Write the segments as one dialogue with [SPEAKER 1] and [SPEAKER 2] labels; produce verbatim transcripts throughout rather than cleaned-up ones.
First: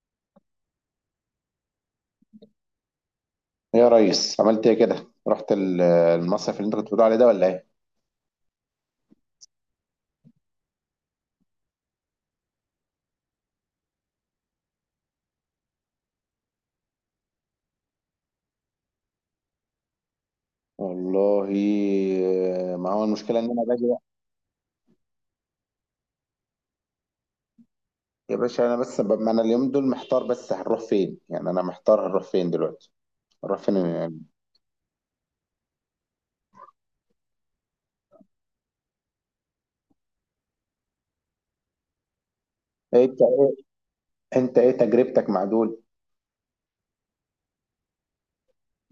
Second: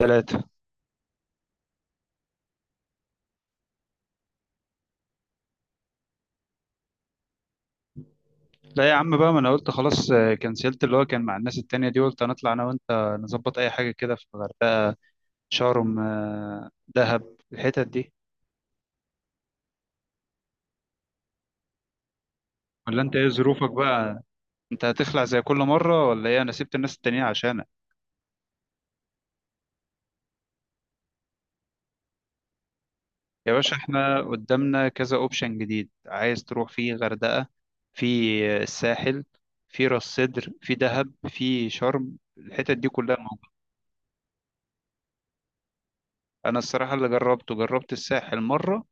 [SPEAKER 1] ثلاثة.
[SPEAKER 2] ايه يا ريس عملت ايه كده رحت ال- المصيف اللي انت كنت بتقول عليه ده ولا ايه؟
[SPEAKER 1] لا يا عم بقى، ما انا قلت خلاص، آه، كنسلت اللي هو كان مع الناس التانية دي، قلت هنطلع انا وانت نظبط اي حاجة كده في الغردقة، شرم، آه، دهب، الحتت دي.
[SPEAKER 2] والله. آه، ما
[SPEAKER 1] ولا
[SPEAKER 2] هو
[SPEAKER 1] انت ايه
[SPEAKER 2] المشكله ان انا
[SPEAKER 1] ظروفك
[SPEAKER 2] باجي بقى.
[SPEAKER 1] بقى؟ انت هتخلع زي كل مرة ولا ايه؟ انا سبت الناس التانية عشانك.
[SPEAKER 2] يا باشا انا بس ب... ما انا اليوم دول محتار، بس هنروح فين؟ يعني انا محتار هنروح فين دلوقتي؟
[SPEAKER 1] يا
[SPEAKER 2] هنروح
[SPEAKER 1] باشا
[SPEAKER 2] فين
[SPEAKER 1] احنا
[SPEAKER 2] يعني؟
[SPEAKER 1] قدامنا كذا اوبشن جديد، عايز تروح فيه غردقة، في الساحل، في راس سدر، في دهب، في شرم، الحتت دي
[SPEAKER 2] إيه
[SPEAKER 1] كلها
[SPEAKER 2] انت،
[SPEAKER 1] موجودة.
[SPEAKER 2] انت ايه تجربتك مع دول؟
[SPEAKER 1] انا الصراحة اللي جربته، جربت الساحل مرة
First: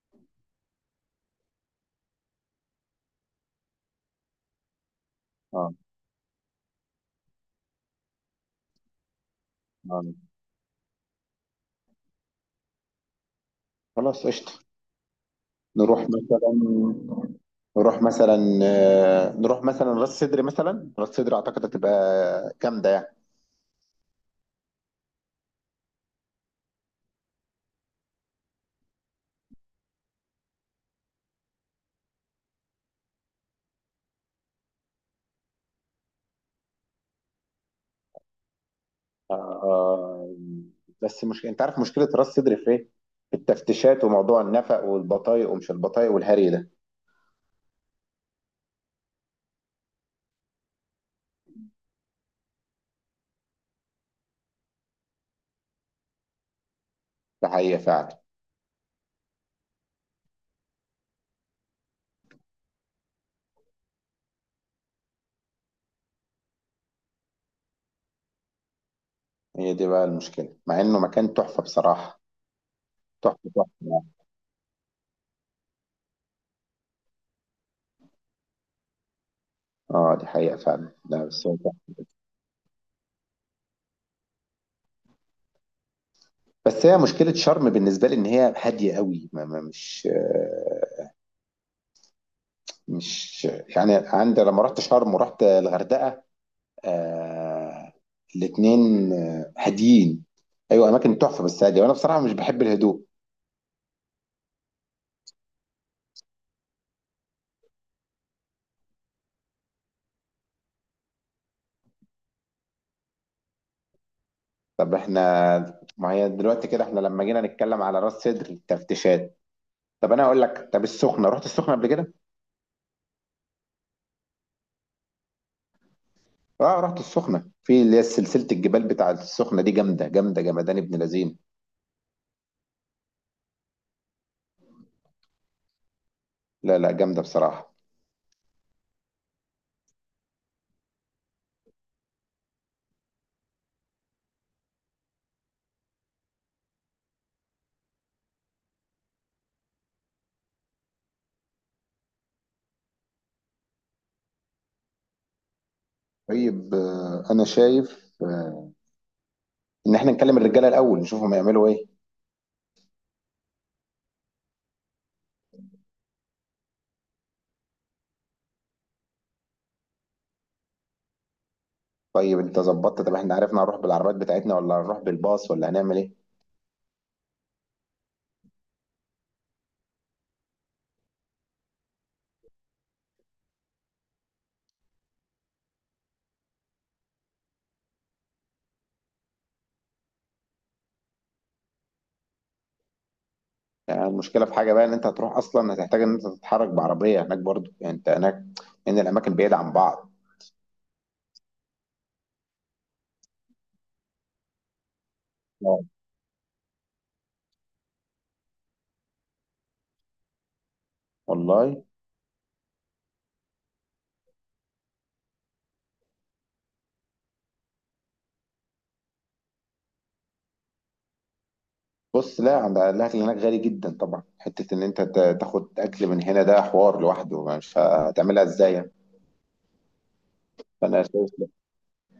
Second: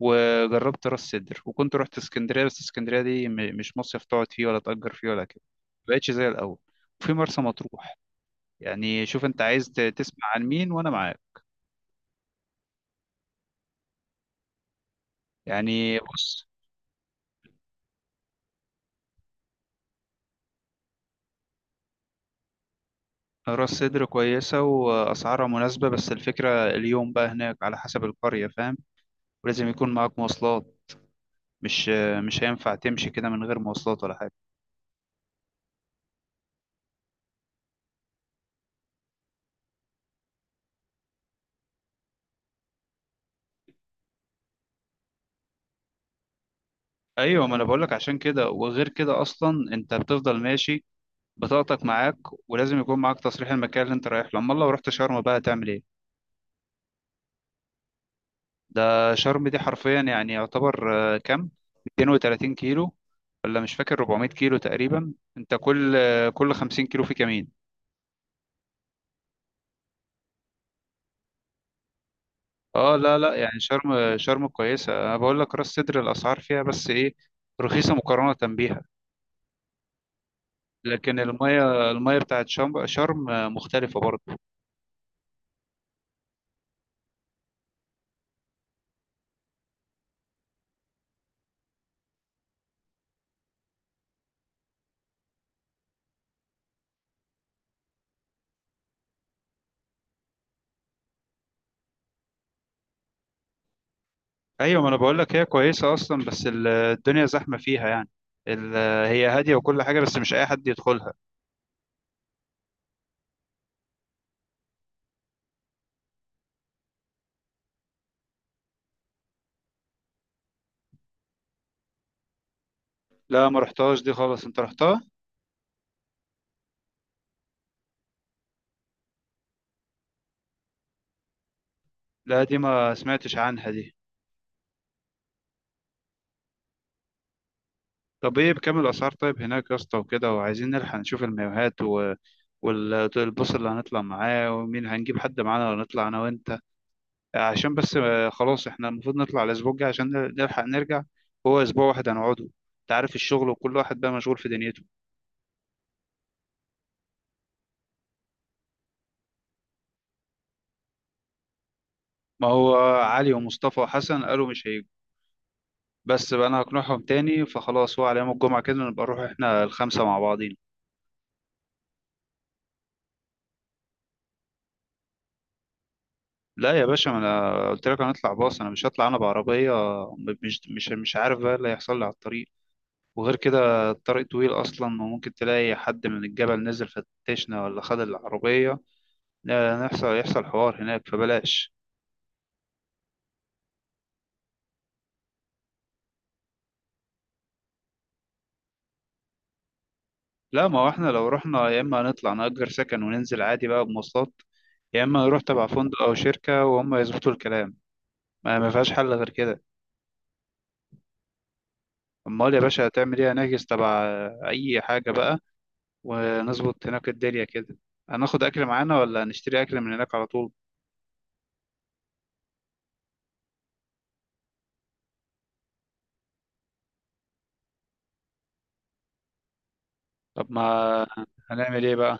[SPEAKER 1] وجربت راس سدر، وكنت رحت اسكندريه، بس اسكندريه دي م- مش مصيف تقعد فيه ولا تأجر فيه ولا كده،
[SPEAKER 2] اه.
[SPEAKER 1] مبقتش زي الاول. وفي مرسى مطروح، يعني شوف انت عايز ت-
[SPEAKER 2] آه.
[SPEAKER 1] تسمع عن مين وانا معاك.
[SPEAKER 2] خلاص قشطه.
[SPEAKER 1] يعني
[SPEAKER 2] نروح
[SPEAKER 1] بص،
[SPEAKER 2] مثلا نروح مثلا، آه، نروح مثلا راس سدر، مثلا راس سدر اعتقد هتبقى جامده يعني.
[SPEAKER 1] راس سدر كويسة وأسعارها مناسبة، بس الفكرة اليوم بقى هناك على حسب القرية، فاهم؟ ولازم يكون معاك مواصلات، مش مش هينفع تمشي كده من غير مواصلات ولا حاجة.
[SPEAKER 2] آه، آه، بس مش انت عارف مشكله راس صدر في ايه؟ في التفتيشات وموضوع النفق والبطايق، ومش البطايق والهري ده.
[SPEAKER 1] أيوة، ما أنا بقولك عشان كده، وغير كده أصلا أنت بتفضل ماشي، بطاقتك معاك، ولازم يكون معاك تصريح المكان اللي انت رايح له. امال لو رحت شرم بقى تعمل ايه؟
[SPEAKER 2] ده حقيقه فعلا.
[SPEAKER 1] ده شرم دي حرفيا يعني يعتبر آه، كام، 230 كيلو، ولا مش فاكر، 400 كيلو تقريبا. انت كل آه، كل 50 كيلو في كمين.
[SPEAKER 2] هي دي بقى المشكله، مع انه مكان تحفه بصراحه.
[SPEAKER 1] اه لا لا،
[SPEAKER 2] تحفه
[SPEAKER 1] يعني
[SPEAKER 2] تحفه يعني.
[SPEAKER 1] شرم شرم كويسه، انا بقول لك راس سدر الاسعار فيها بس ايه، رخيصه مقارنه بيها.
[SPEAKER 2] اه دي حقيقه فعلا،
[SPEAKER 1] لكن
[SPEAKER 2] لا بس هو
[SPEAKER 1] الميه
[SPEAKER 2] تحفة.
[SPEAKER 1] الميه بتاعت شرم شرم آه، مختلفه برضه.
[SPEAKER 2] بس هي مشكله شرم بالنسبه لي ان هي هاديه قوي ما ما مش آه، مش، يعني عندي لما رحت شرم ورحت الغردقه، آه الاثنين هاديين. ايوه اماكن تحفه بس هاديه، وانا بصراحه مش بحب الهدوء.
[SPEAKER 1] ايوه، ما انا بقول لك هي كويسه اصلا، بس ال- الدنيا زحمه فيها يعني. ال- هي هاديه وكل حاجه، بس مش اي حد يدخلها.
[SPEAKER 2] طب احنا، ما هي دلوقتي كده احنا لما جينا نتكلم على راس سدر التفتيشات. طب انا اقول لك، طب السخنه، رحت السخنه قبل كده؟
[SPEAKER 1] لا، ما رحتهاش دي خالص، انت رحتها.
[SPEAKER 2] اه رحت السخنه، في اللي هي سلسله الجبال بتاعه السخنه دي، جامده جامده، جمدان ابن لذين.
[SPEAKER 1] لا دي ما سمعتش عنها دي.
[SPEAKER 2] لا لا جامده بصراحه.
[SPEAKER 1] طب ايه بكام الاسعار طيب هناك يا اسطى وكده؟ وعايزين نلحق نشوف المايوهات، و... والبص اللي هنطلع معاه، ومين هنجيب حد معانا ولا نطلع انا وانت؟ عشان بس آه، خلاص احنا المفروض نطلع الاسبوع الجاي عشان نلحق نرجع. هو اسبوع واحد هنقعده، انت عارف الشغل، وكل واحد بقى مشغول في دنيته.
[SPEAKER 2] طيب آه، انا شايف آه، ان احنا نكلم الرجاله الاول نشوفهم يعملوا ايه.
[SPEAKER 1] ما هو علي ومصطفى وحسن قالوا مش هيجوا، بس بقى انا هقنعهم تاني. فخلاص، هو على يوم الجمعة كده، نبقى نروح احنا الخمسة مع بعضين.
[SPEAKER 2] طيب انت ظبطت؟ طب احنا عرفنا هنروح بالعربيات بتاعتنا ولا هنروح بالباص ولا هنعمل ايه؟
[SPEAKER 1] لا يا باشا، ما انا قلت لك هنطلع باص، انا مش هطلع انا بعربية. مش مش مش عارف بقى إيه اللي هيحصل لي على الطريق، وغير كده الطريق طويل اصلا، وممكن تلاقي حد من الجبل نزل فتشنا ولا خد العربية، لا، نحصل يحصل حوار هناك فبلاش.
[SPEAKER 2] يعني المشكله في حاجه بقى، ان انت هتروح اصلا هتحتاج ان انت تتحرك بعربيه هناك برضو، يعني انت هناك ان الاماكن بعيده عن بعض.
[SPEAKER 1] لا، ما هو احنا لو رحنا، يا اما هنطلع نأجر سكن وننزل عادي بقى بمواصلات، يا اما نروح تبع
[SPEAKER 2] آه.
[SPEAKER 1] فندق او شركة وهم يظبطوا الكلام. ما ما فيهاش حل غير كده.
[SPEAKER 2] والله.
[SPEAKER 1] امال يا باشا هتعمل ايه؟ هنحجز تبع اي حاجه بقى، ونظبط هناك الدنيا كده. هناخد اكل معانا ولا هنشتري اكل من هناك على طول؟
[SPEAKER 2] بص، لا عند الاكل هناك غالي جدا طبعا، حته ان انت تا- تاخد اكل من هنا ده حوار لوحده مش هتعملها ازاي يعني.
[SPEAKER 1] طب
[SPEAKER 2] فانا
[SPEAKER 1] ما
[SPEAKER 2] شايف لا،
[SPEAKER 1] هنعمل ايه بقى؟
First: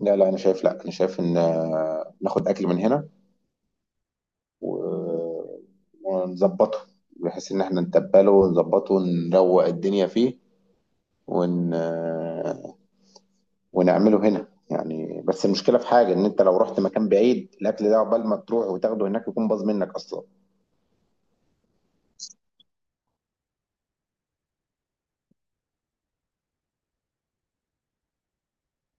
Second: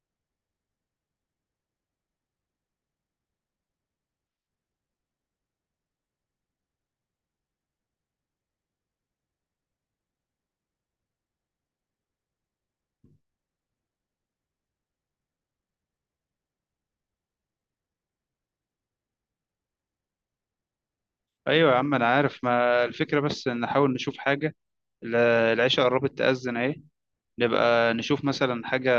[SPEAKER 2] لا لا انا شايف، لا انا شايف ان آه، ناخد اكل من هنا، و- ونظبطه، بحيث ان احنا نتبله ونظبطه ونروق الدنيا فيه، ون... آه، ونعمله هنا يعني. بس المشكله في حاجه، ان انت لو رحت مكان بعيد الاكل ده عقبال ما تروح وتاخده هناك يكون باظ منك اصلا.
[SPEAKER 1] ايوه يا عم انا عارف، ما الفكره بس إن نحاول نشوف حاجه. ال- العشاء قربت تأذن اهي، نبقى نشوف مثلا حاجه.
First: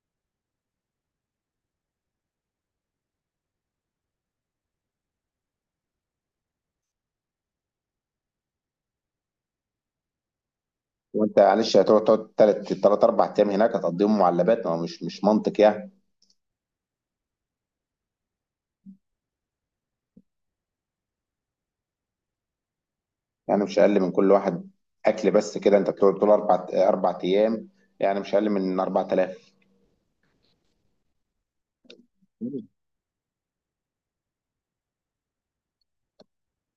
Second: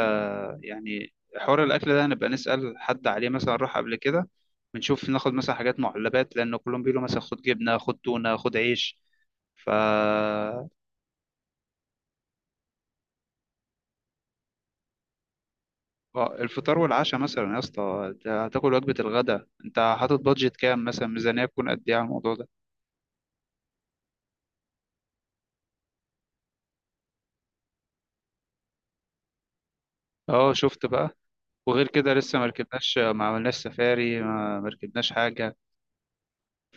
[SPEAKER 1] يعني حوار الاكل ده نبقى نسأل حد عليه مثلا راح قبل كده، بنشوف ناخد مثلا حاجات معلبات، لان كلهم بيقولوا مثلا خد جبنه خد تونه خد عيش. ف
[SPEAKER 2] وانت معلش هتقعد تقعد تلات تلات اربع ايام هناك هتقضيهم معلبات، ما هو مش مش منطق يعني.
[SPEAKER 1] آه، الفطار والعشاء مثلا يا اسطى، أنت هتاكل وجبة الغداء، انت حاطط بادجت كام مثلا؟ ميزانية تكون قد ايه على الموضوع ده؟
[SPEAKER 2] يعني مش اقل من كل واحد، اكل بس، كده انت بتقعد طول اربع اربع ايام، يعني مش اقل من أربعة آلاف.
[SPEAKER 1] اه شفت بقى؟ وغير كده لسه ما
[SPEAKER 2] مش
[SPEAKER 1] ركبناش، ما عملناش سفاري، ما ما ركبناش حاجة.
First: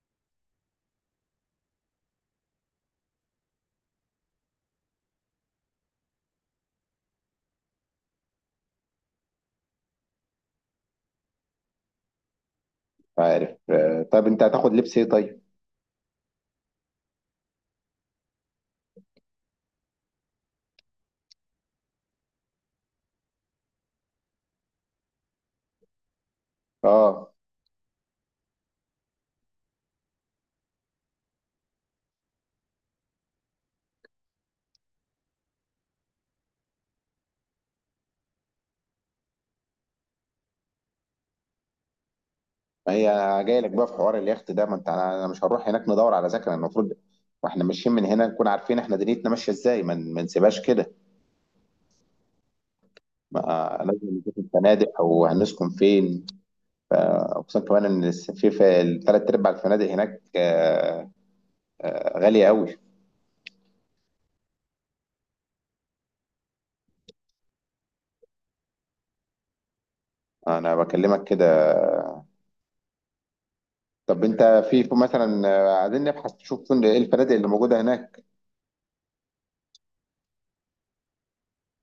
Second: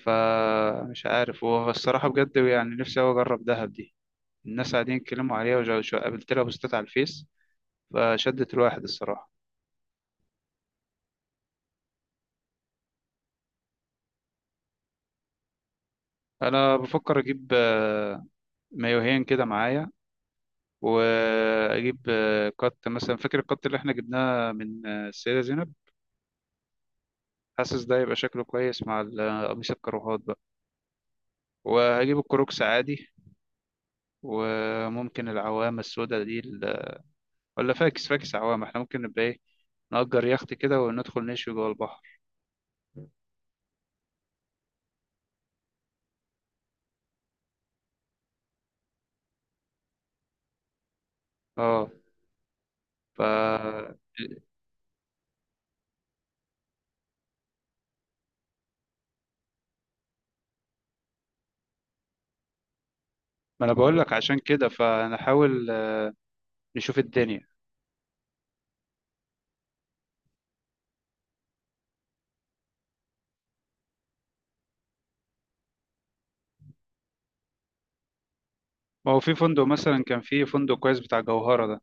[SPEAKER 1] فمش عارف، هو الصراحة بجد يعني نفسي أوي أجرب دهب دي. الناس قاعدين يتكلموا عليها، وجا- شو- قابلت لها بوستات على الفيس، فشدت الواحد الصراحة.
[SPEAKER 2] عارف آه، طيب انت هتاخد لبس ايه طيب؟
[SPEAKER 1] أنا بفكر أجيب آه، مايوهين كده معايا، وأجيب آه، قط مثلا، فاكر القط اللي احنا جبناه من آه، السيدة زينب؟
[SPEAKER 2] اه.
[SPEAKER 1] حاسس ده يبقى شكله كويس مع ال- قميص الكروهات بقى، وهجيب الكروكس عادي. وممكن العوامة السوداء دي ال- ولا فاكس فاكس عوامة، احنا ممكن نبقى ايه، نأجر يخت كده وندخل نشوي جوه البحر.
[SPEAKER 2] ما هي، جاي لك بقى في حوار اليخت ده، ما انت انا أنا مش هنروح هناك، ندور على سكن المفروض، واحنا ماشيين من هنا نكون عارفين احنا دنيتنا ماشيه ازاي، ما ن- ما نسيبهاش كده.
[SPEAKER 1] اه. ف
[SPEAKER 2] ما لازم نشوف الفنادق او هنسكن فين. فاقسم كمان ان في في الثلاث ارباع الفنادق هناك آه، آه، غاليه قوي.
[SPEAKER 1] ما انا بقول لك عشان كده، فنحاول آه، نشوف الدنيا.
[SPEAKER 2] انا بكلمك كده. طب انت، في في مثلا آه، عايزين نبحث نشوف فين- ايه الفنادق اللي موجوده هناك.
[SPEAKER 1] ما هو في فندق مثلا، كان في فندق كويس بتاع جوهرة ده،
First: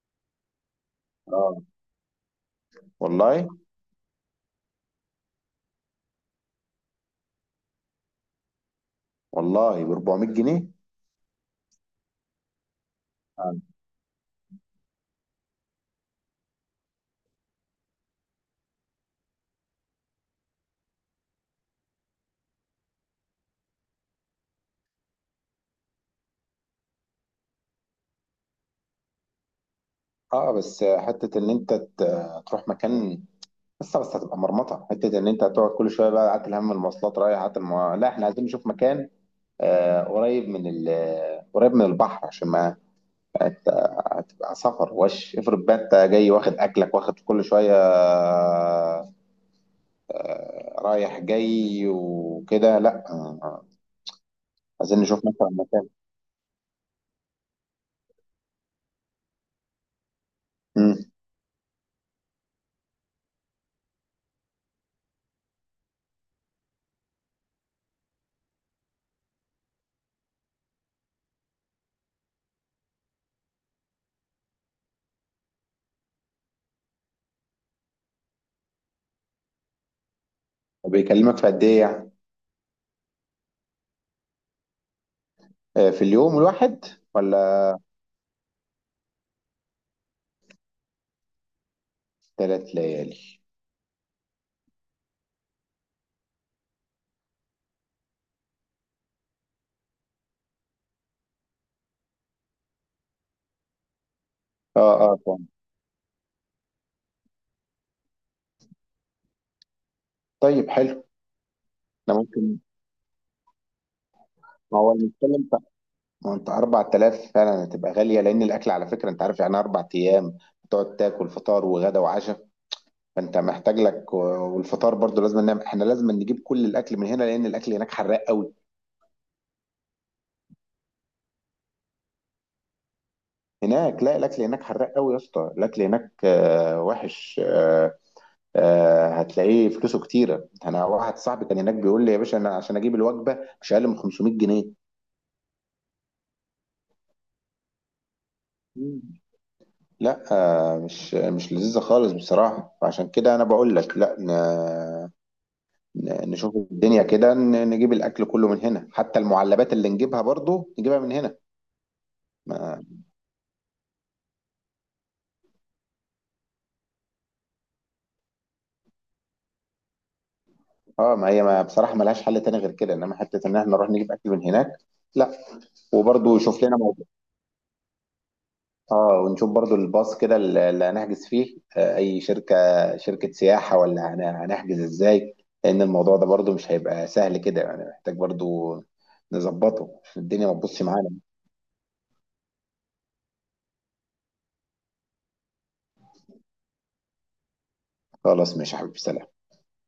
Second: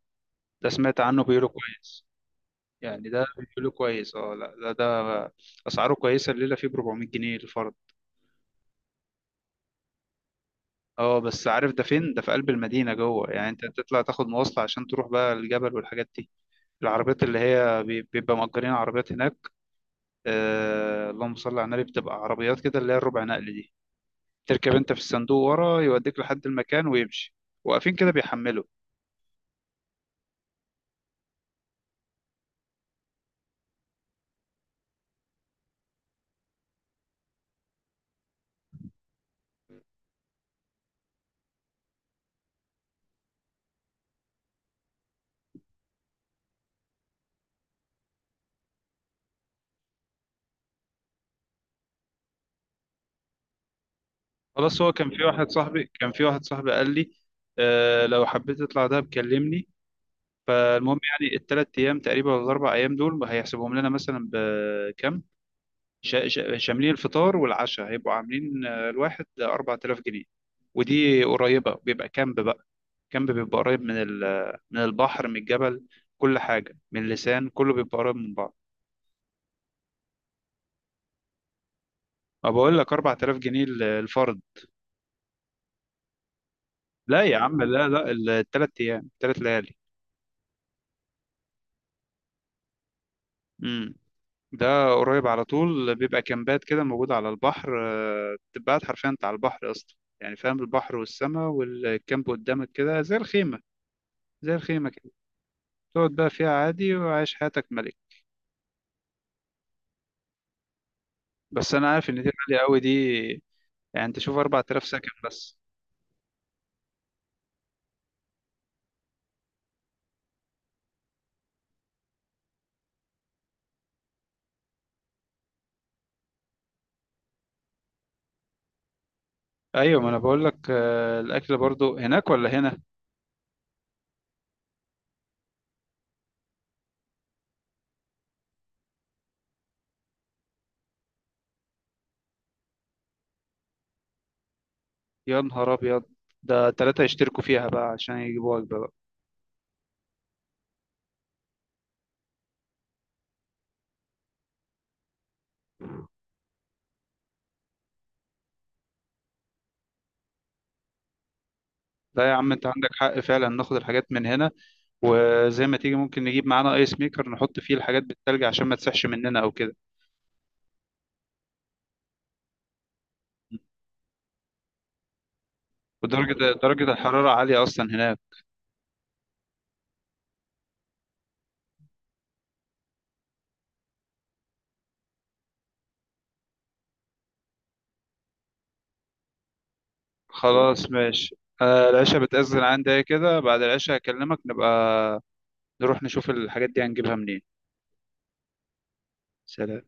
[SPEAKER 1] ده سمعت عنه بيقولوا
[SPEAKER 2] اه.
[SPEAKER 1] كويس، يعني ده
[SPEAKER 2] والله.
[SPEAKER 1] بيقولوا كويس. اه لا ده ده اسعاره كويسة، الليلة فيه ب أربعمية جنيه الفرد.
[SPEAKER 2] والله ب أربعمائة جنيه.
[SPEAKER 1] اه بس عارف ده فين؟ ده في قلب المدينة جوه، يعني
[SPEAKER 2] اه.
[SPEAKER 1] انت تطلع تاخد مواصلة عشان تروح بقى الجبل والحاجات دي. العربيات اللي هي بي- بيبقى مأجرين عربيات هناك، آه اللهم صل على النبي، بتبقى عربيات كده اللي هي الربع نقل دي، تركب انت في الصندوق ورا يوديك لحد المكان ويمشي، واقفين كده بيحملوا.
[SPEAKER 2] آه، بس حته ان انت ت- تروح مكان، بس بس هتبقى مرمطه، حته ان انت هتقعد كل شويه بقى قعدت الهم المواصلات رايح، قعدت الم... لا احنا عايزين نشوف مكان، آه قريب من ال... قريب من البحر عشان ما هتبقى سفر. وش افرض بقى انت جاي واخد اكلك واخد كل شويه، آه، رايح جاي وكده، لا آه،
[SPEAKER 1] خلاص، هو
[SPEAKER 2] عايزين
[SPEAKER 1] كان
[SPEAKER 2] نشوف
[SPEAKER 1] في واحد
[SPEAKER 2] مثلا مكان.
[SPEAKER 1] صاحبي كان في واحد صاحبي قال لي آه لو حبيت تطلع ده بكلمني.
[SPEAKER 2] امم
[SPEAKER 1] فالمهم يعني الثلاث ايام تقريبا ولا الاربع ايام دول هيحسبهم لنا مثلا بكام؟ شا- شا- شاملين الفطار والعشاء، هيبقوا عاملين آه، الواحد أربعة آلاف جنيه. ودي قريبة، بيبقى كامب بقى، كامب بيبقى قريب من ال- من البحر، من الجبل، كل حاجة من اللسان كله بيبقى قريب من بعض.
[SPEAKER 2] بيكلمك في قد ايه يعني؟
[SPEAKER 1] ما بقول لك أربعة آلاف جنيه ال- الفرد.
[SPEAKER 2] آه، في اليوم الواحد
[SPEAKER 1] لا يا عم
[SPEAKER 2] ولا
[SPEAKER 1] لا لا، الثلاث أيام، ثلاث ليالي.
[SPEAKER 2] ثلاث ليالي؟
[SPEAKER 1] امم، ده قريب على طول، بيبقى كامبات كده موجودة على البحر، آه، بتبقى قاعد حرفيا انت على البحر اصلا، يعني فاهم، البحر والسماء والكامب قدامك كده زي الخيمة، زي
[SPEAKER 2] اه.
[SPEAKER 1] الخيمة.
[SPEAKER 2] اه طبعا.
[SPEAKER 1] تقعد بقى فيها عادي، وعايش حياتك ملك.
[SPEAKER 2] طيب حلو.
[SPEAKER 1] بس انا عارف ان
[SPEAKER 2] احنا
[SPEAKER 1] دي
[SPEAKER 2] ممكن،
[SPEAKER 1] غالية قوي دي، يعني انت شوف
[SPEAKER 2] ما
[SPEAKER 1] أربعة آلاف
[SPEAKER 2] هو
[SPEAKER 1] سكن
[SPEAKER 2] المشكله انت،
[SPEAKER 1] بس.
[SPEAKER 2] ما هو انت أربعة آلاف فعلا هتبقى غاليه لان الاكل على فكره انت عارف، يعني اربع ايام تقعد تاكل فطار وغدا وعشاء، فانت محتاج لك، والفطار برضو لازم نعمل، احنا لازم نجيب كل الاكل من هنا لان الاكل هناك حراق قوي.
[SPEAKER 1] ايوه، ما انا بقول لك آه، الاكل برضو هناك ولا هنا.
[SPEAKER 2] هناك لا، الاكل هناك حراق قوي يا اسطى، الاكل هناك آه، وحش، آه، آه، هتلاقيه فلوسه كتيره. انا واحد صاحبي كان هناك بيقول لي يا باشا، انا عشان اجيب الوجبه مش اقل من خمسمائة جنيه.
[SPEAKER 1] يا نهار ابيض، ده ثلاثة يشتركوا فيها بقى عشان يجيبوا وجبة بقى.
[SPEAKER 2] مم. لا آه، مش مش لذيذة خالص بصراحة. فعشان كده أنا بقول لك لا، ن- ن- نشوف الدنيا كده، ن- نجيب الأكل كله من هنا حتى المعلبات اللي نجيبها برضو نجيبها من
[SPEAKER 1] لا يا عم، انت
[SPEAKER 2] هنا.
[SPEAKER 1] عندك حق فعلا، ناخد الحاجات من هنا، وزي ما تيجي ممكن نجيب معانا ايس ميكر نحط فيه الحاجات بالتلج عشان ما تسحش مننا او كده.
[SPEAKER 2] اه، ما هي ما بصراحه ملهاش حل تاني غير كده، انما حته ان احنا نروح نجيب اكل من هناك، لا. وبرضه
[SPEAKER 1] ودرجة
[SPEAKER 2] شوف لنا
[SPEAKER 1] درجة
[SPEAKER 2] موضوع.
[SPEAKER 1] الحرارة عالية أصلا هناك.
[SPEAKER 2] اه ونشوف برضه الباص كده اللي اللي هنحجز فيه آه، اي شركه، شركه سياحه ولا هن- هنحجز ازاي؟ لان الموضوع ده برضه مش هيبقى سهل كده يعني، محتاج برضه نظبطه عشان الدنيا ما تبصش
[SPEAKER 1] خلاص
[SPEAKER 2] معانا.
[SPEAKER 1] ماشي، آه العشاء بتأذن عندي كده، بعد العشاء هكلمك، نبقى نروح نشوف الحاجات دي هنجيبها منين.
[SPEAKER 2] خلاص ماشي يا حبيبي، سلام.
[SPEAKER 1] سلام.